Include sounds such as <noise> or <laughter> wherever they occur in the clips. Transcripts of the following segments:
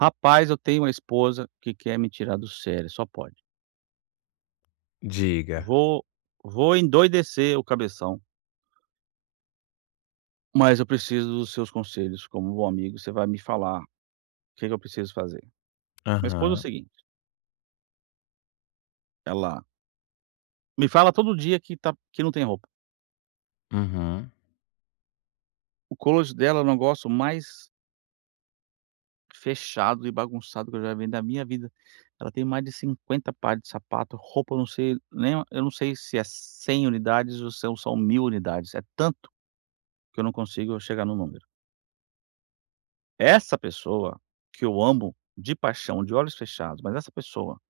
Rapaz, eu tenho uma esposa que quer me tirar do sério, só pode. Diga. Vou vou endoidecer o cabeção, mas eu preciso dos seus conselhos como bom amigo, você vai me falar o que que eu preciso fazer. Minha esposa é o Aham, seguinte, ela me fala todo dia que tá que não tem roupa. uhum. O closet dela é o negócio mais fechado e bagunçado que eu já vi da minha vida. Ela tem mais de 50 pares de sapato, roupa eu não sei nem eu não sei se é 100 unidades ou são 1.000 unidades, é tanto que eu não consigo chegar no número. Essa pessoa que eu amo de paixão, de olhos fechados, mas essa pessoa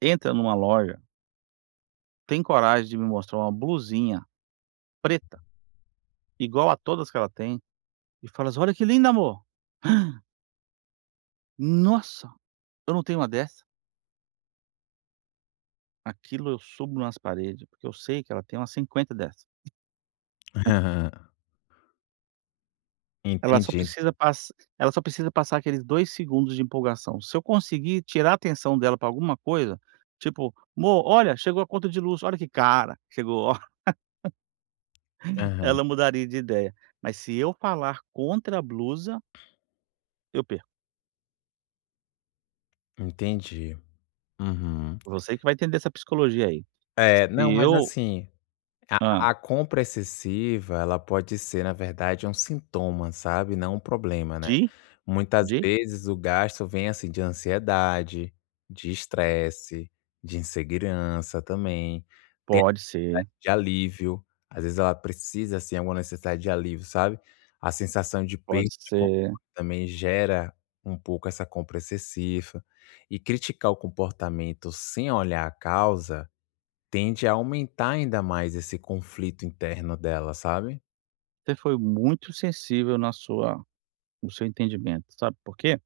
entra numa loja, tem coragem de me mostrar uma blusinha preta, igual a todas que ela tem, e fala assim: "Olha que linda, amor! Nossa, eu não tenho uma dessa". Aquilo eu subo nas paredes, porque eu sei que ela tem umas 50 dessa. <laughs> Ela só Entendi. precisa pass ela só precisa passar aqueles 2 segundos de empolgação. Se eu conseguir tirar a atenção dela para alguma coisa, tipo: "Mô, olha, chegou a conta de luz, olha que cara, chegou". Aham, Ela mudaria de ideia, mas se eu falar contra a blusa, eu perco. entendi. Uhum. Você que vai entender essa psicologia aí. É, não, Se mas eu assim, a ah a compra excessiva, ela pode ser, na verdade, um sintoma, sabe, não um problema, né. de Muitas de vezes o gasto vem, assim, de ansiedade, de estresse, de insegurança também, Pode ser, de alívio. Às vezes ela precisa, assim, alguma necessidade de alívio, sabe. A sensação de pode perda de ser. controle também gera um pouco essa compra excessiva. E criticar o comportamento sem olhar a causa tende a aumentar ainda mais esse conflito interno dela, sabe. Você foi muito sensível na sua no seu entendimento, sabe por quê?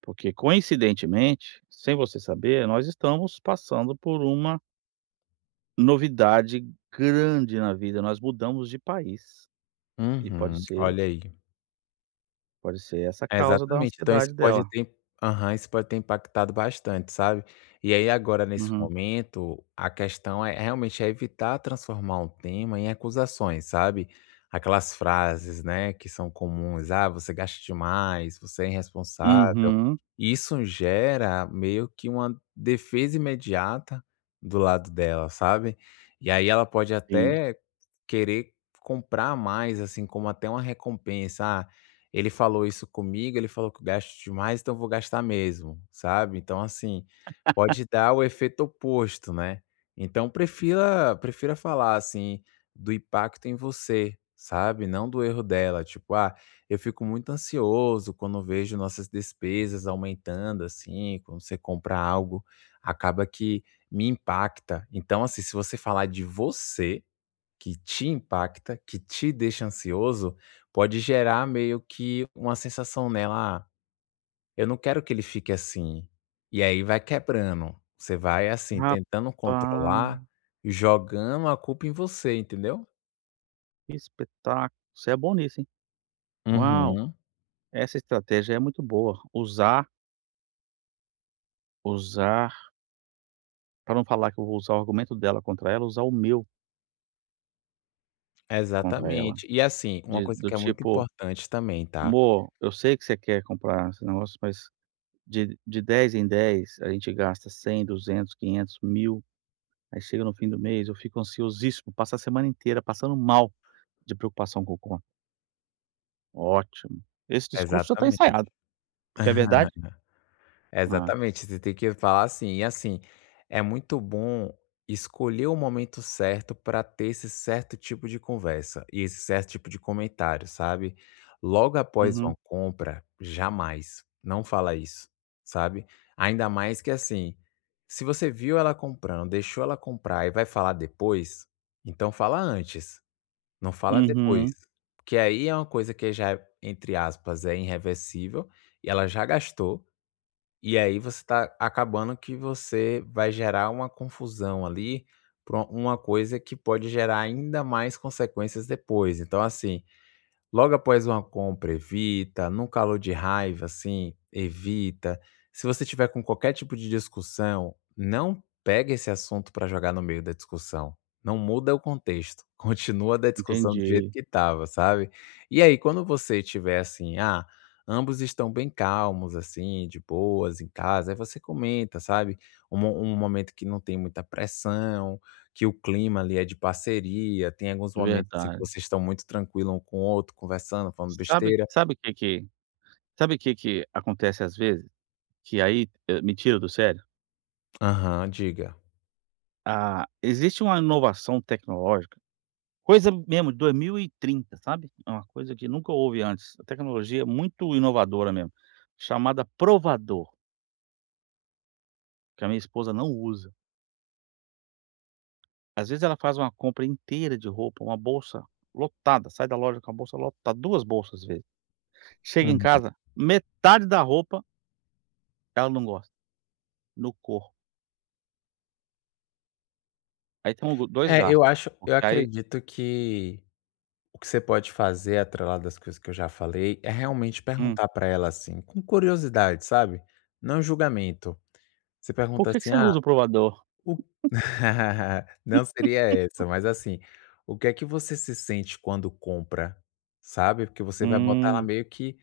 Porque coincidentemente, sem você saber, nós estamos passando por uma novidade grande na vida, nós mudamos de país, e pode Uhum, ser olha aí. pode ser essa a É, causa da exatamente. Então isso ansiedade pode dela. ter, aham, isso pode ter impactado bastante, sabe. E aí agora nesse Uhum. momento, a questão é realmente é evitar transformar um tema em acusações, sabe. Aquelas frases, né, que são comuns: "Ah, você gasta demais, você é irresponsável". Uhum, Isso gera meio que uma defesa imediata do lado dela, sabe. E aí ela pode sim. até querer comprar mais, assim, como até uma recompensa: "Ah, ele falou isso comigo, ele falou que eu gasto demais, então eu vou gastar mesmo, sabe. Então, assim, pode dar o efeito oposto, né. Então prefira falar, assim, do impacto em você, sabe, não do erro dela, tipo: "Ah, eu fico muito ansioso quando vejo nossas despesas aumentando, assim, quando você compra algo, acaba que me impacta". Então, assim, se você falar de você que te impacta, que te deixa ansioso, pode gerar meio que uma sensação nela: "Ah, eu não quero que ele fique assim". E aí vai quebrando. Você vai, assim, Rapaz, tentando controlar, jogando a culpa em você, entendeu? que espetáculo! Você é bom nisso, hein. Uau, Uhum. essa estratégia é muito boa. Usar usar Para não falar que eu vou usar o argumento dela contra ela, usar o meu contra ela. Exatamente. E, assim, uma De coisa do que é muito tipo: importante também, tá? "Amor, eu sei que você quer comprar esse negócio, mas de 10 em 10 a gente gasta 100, 200, 500, 1.000. Aí chega no fim do mês eu fico ansiosíssimo, passo a semana inteira passando mal de preocupação com o conta". Ótimo. Esse discurso já tá Exatamente. ensaiado, porque é <laughs> verdade? Ah, Exatamente, você tem que falar assim. E assim, é muito bom escolher o momento certo para ter esse certo tipo de conversa e esse certo tipo de comentário, sabe? Logo após uma uhum. compra, jamais, não fala isso, sabe? Ainda mais que assim, se você viu ela comprando, deixou ela comprar e vai falar depois, então fala antes, não fala depois. Uhum, Porque aí é uma coisa que já, entre aspas, é irreversível e ela já gastou e aí você está acabando que você vai gerar uma confusão ali, para uma coisa que pode gerar ainda mais consequências depois. Então, assim, logo após uma compra, evita. Num calor de raiva, assim, evita. Se você tiver com qualquer tipo de discussão, não pega esse assunto para jogar no meio da discussão. Não muda o contexto. <laughs> Continua da discussão do jeito entendi, que estava, sabe. E aí, quando você tiver assim, ah, ambos estão bem calmos, assim, de boas em casa, aí você comenta, sabe. Um mo um momento que não tem muita pressão, que o clima ali é de parceria, tem alguns é momentos, assim, que verdade. vocês estão muito tranquilo um com o outro, conversando, falando Sabe besteira. sabe o que que sabe o que que acontece às vezes? Que aí, me tira do sério? Aham, diga. Ah, existe uma inovação tecnológica, coisa mesmo de 2030, sabe? É uma coisa que nunca houve antes, a tecnologia é muito inovadora mesmo, chamada provador, que a minha esposa não usa. Às vezes ela faz uma compra inteira de roupa, uma bolsa lotada, sai da loja com a bolsa lotada, 2 bolsas às vezes. Chega em Uhum. casa, metade da roupa ela não gosta, no corpo. Aí tem um 2 É, gastos, eu porque aí acredito que o que você pode fazer, atrelado das coisas que eu já falei, é realmente hum. perguntar pra ela, assim, com curiosidade, sabe, não julgamento. Você "Por pergunta que que assim: você não "Ah". usa o provador?" O <laughs> não seria essa, mas assim, o que é que você se sente quando compra, sabe? Porque você vai botar ela "Hum, meio que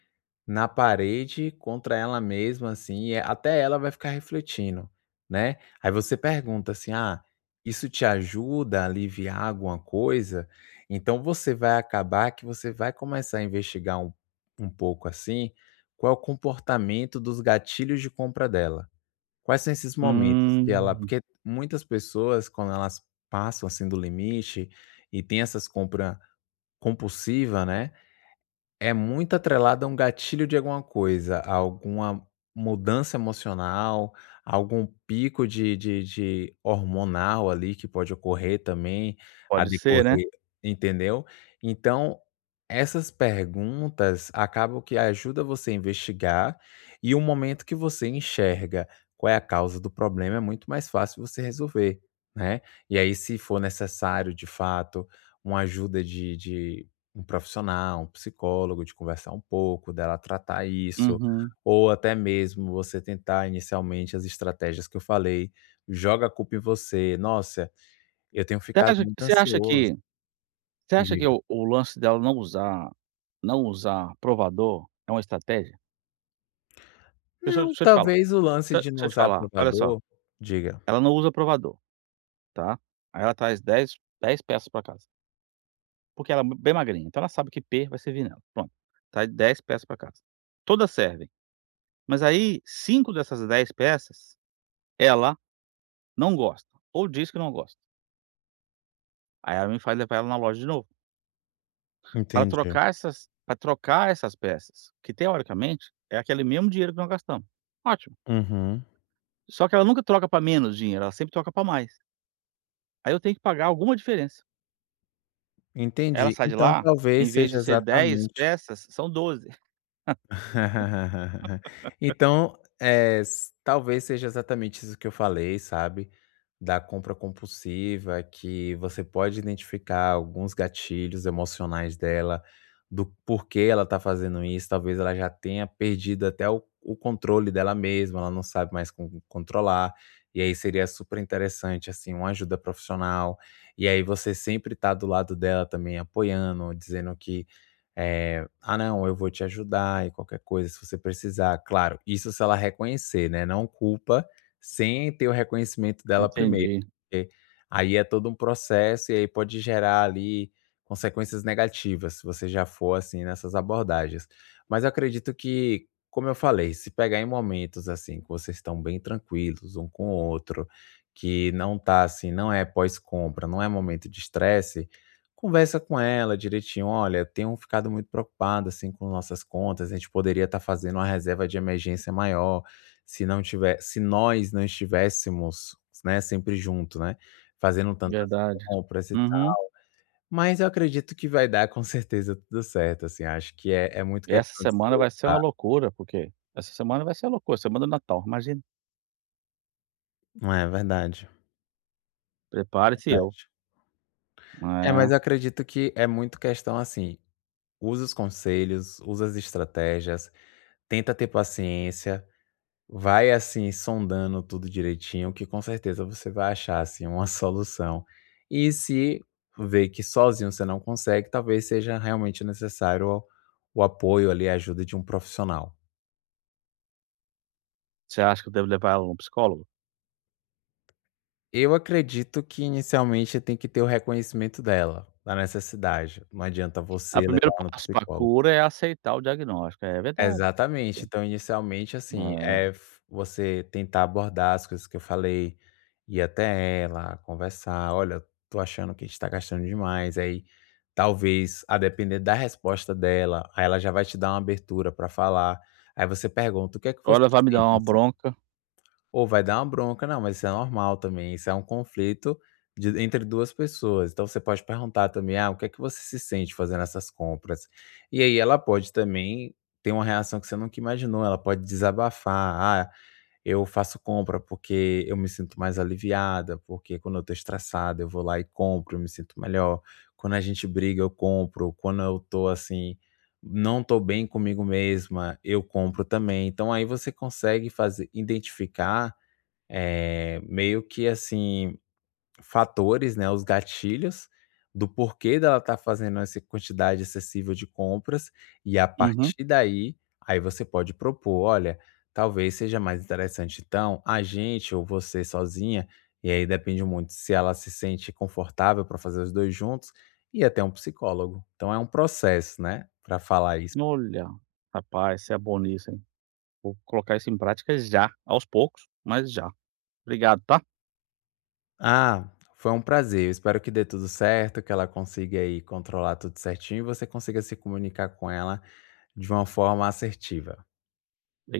na parede contra ela mesma, assim, e até ela vai ficar refletindo, né? Aí você pergunta assim: "Ah, isso te ajuda a aliviar alguma coisa?". Então você vai acabar que você vai começar a investigar um pouco, assim, qual é o comportamento dos gatilhos de compra dela. Quais são esses momentos que ela, hum, porque muitas pessoas, quando elas passam, assim, do limite e tem essas compras compulsiva, né, é muito atrelado a um gatilho de alguma coisa, a alguma mudança emocional, a algum pico de hormonal ali que pode ocorrer também, a pode ser, né?" decorrer, entendeu? Então, essas perguntas acabam que ajudam você a investigar, e o momento que você enxerga qual é a causa do problema é muito mais fácil você resolver, né. E aí se for necessário de fato uma ajuda de um profissional, um psicólogo, de conversar um pouco, dela tratar isso, Uhum. ou até mesmo você tentar inicialmente as estratégias que eu falei, joga a culpa em você. "Nossa, eu tenho Você ficado acha muito você acha ansioso". que você acha que Diga. o lance dela não usar provador é uma estratégia? Deixa eu Não, deixa eu te falar talvez o lance deixa eu de não deixa eu te usar falar, olha só, provador. Diga. ela não usa provador, tá. Aí ela traz dez peças pra casa, porque ela é bem magrinha, então ela sabe que P vai servir nela, pronto. Traz dez peças pra casa. Todas servem, mas aí 5 dessas 10 peças, ela não gosta, ou diz que não gosta. Aí ela me faz levar ela na loja de novo, para Entendi. trocar essas para trocar essas peças, que teoricamente é aquele mesmo dinheiro que nós gastamos. Ótimo. Uhum. Só que ela nunca troca para menos dinheiro, ela sempre troca para mais. Aí eu tenho que pagar alguma diferença. Ela Entendi. sai de Então lá, talvez em vez seja de ser 10 exatamente. peças, são 12. <laughs> <laughs> Então, eh, s talvez seja exatamente isso que eu falei, sabe, da compra compulsiva, que você pode identificar alguns gatilhos emocionais dela, do porquê ela tá fazendo isso, talvez ela já tenha perdido até o controle dela mesma, ela não sabe mais como controlar, e aí seria super interessante, assim, uma ajuda profissional, e aí você sempre tá do lado dela também apoiando, dizendo que "Ah, não, eu vou te ajudar e qualquer coisa se você precisar". Claro, isso se ela reconhecer, né, não culpa sem ter o reconhecimento dela primeiro, Entendi, porque aí é todo um processo e aí pode gerar ali consequências negativas, se você já for assim nessas abordagens. Mas eu acredito que, como eu falei, se pegar em momentos assim que vocês estão bem tranquilos um com o outro, que não tá assim, não é pós-compra, não é momento de estresse, conversa com ela direitinho: "Olha, tenho ficado muito preocupada, assim, com nossas contas, a gente poderia estar fazendo uma reserva de emergência maior, se nós não estivéssemos, né, sempre junto, né, fazendo tantas verdade. compras e tal". Uhum. Mas eu acredito que vai dar com certeza tudo certo, assim, acho que é muito E essa questão de se semana vai ser uma usar. loucura, porque essa semana vai ser uma loucura, semana do Natal, imagina. Não. É verdade, Prepare-se eu. verdade. É, mas É. eu acredito que é muito questão, assim, usa os conselhos, usa as estratégias, tenta ter paciência. Vai, assim, sondando tudo direitinho, que com certeza você vai achar, assim, uma <laughs> solução. E se ver que sozinho você não consegue, talvez seja realmente necessário o apoio ali, a ajuda de um profissional. Você acha que eu devo levar ela num psicólogo? Eu acredito que inicialmente tem que ter o reconhecimento dela, da necessidade. Não adianta O você levar primeiro ela no passo pra psicólogo. cura é aceitar o diagnóstico. É verdade. Exatamente. Então, inicialmente, assim, é É. f você tentar abordar as coisas que eu falei, ir até ela, conversar: "Olha, tô achando que a gente tá gastando demais". Aí, talvez, a depender da resposta dela, aí ela já vai te dar uma abertura para falar. Aí você pergunta: "O que é que você Olha, vai me dar sente, uma assim?". bronca. Ou vai dar uma bronca, não, mas isso é normal também, isso é um conflito de entre 2 pessoas. Então você pode perguntar também: "Ah, o que é que você se sente fazendo essas compras?". E aí ela pode também ter uma reação que você nunca imaginou, ela pode desabafar: "Ah, eu faço compra porque eu me sinto mais aliviada, porque quando eu estou estressada eu vou lá e compro, eu me sinto melhor. Quando a gente briga eu compro, quando eu tô assim, não tô bem comigo mesma, eu compro também". Então aí você consegue fazer identificar, meio que assim, fatores, né, os gatilhos do porquê dela tá fazendo essa quantidade excessiva de compras, e a Uhum. partir daí, aí você pode propor: "Olha, talvez seja mais interessante então a gente ou você sozinha", e aí depende muito se ela se sente confortável para fazer os 2 juntos, e até um psicólogo. Então é um processo, né, para falar isso. Olha, rapaz, você é bom nisso, hein. Vou colocar isso em prática já, aos poucos, mas já. Obrigado, tá. Ah, foi um prazer. Eu espero que dê tudo certo, que ela consiga aí controlar tudo certinho e você consiga se comunicar com ela de uma forma assertiva.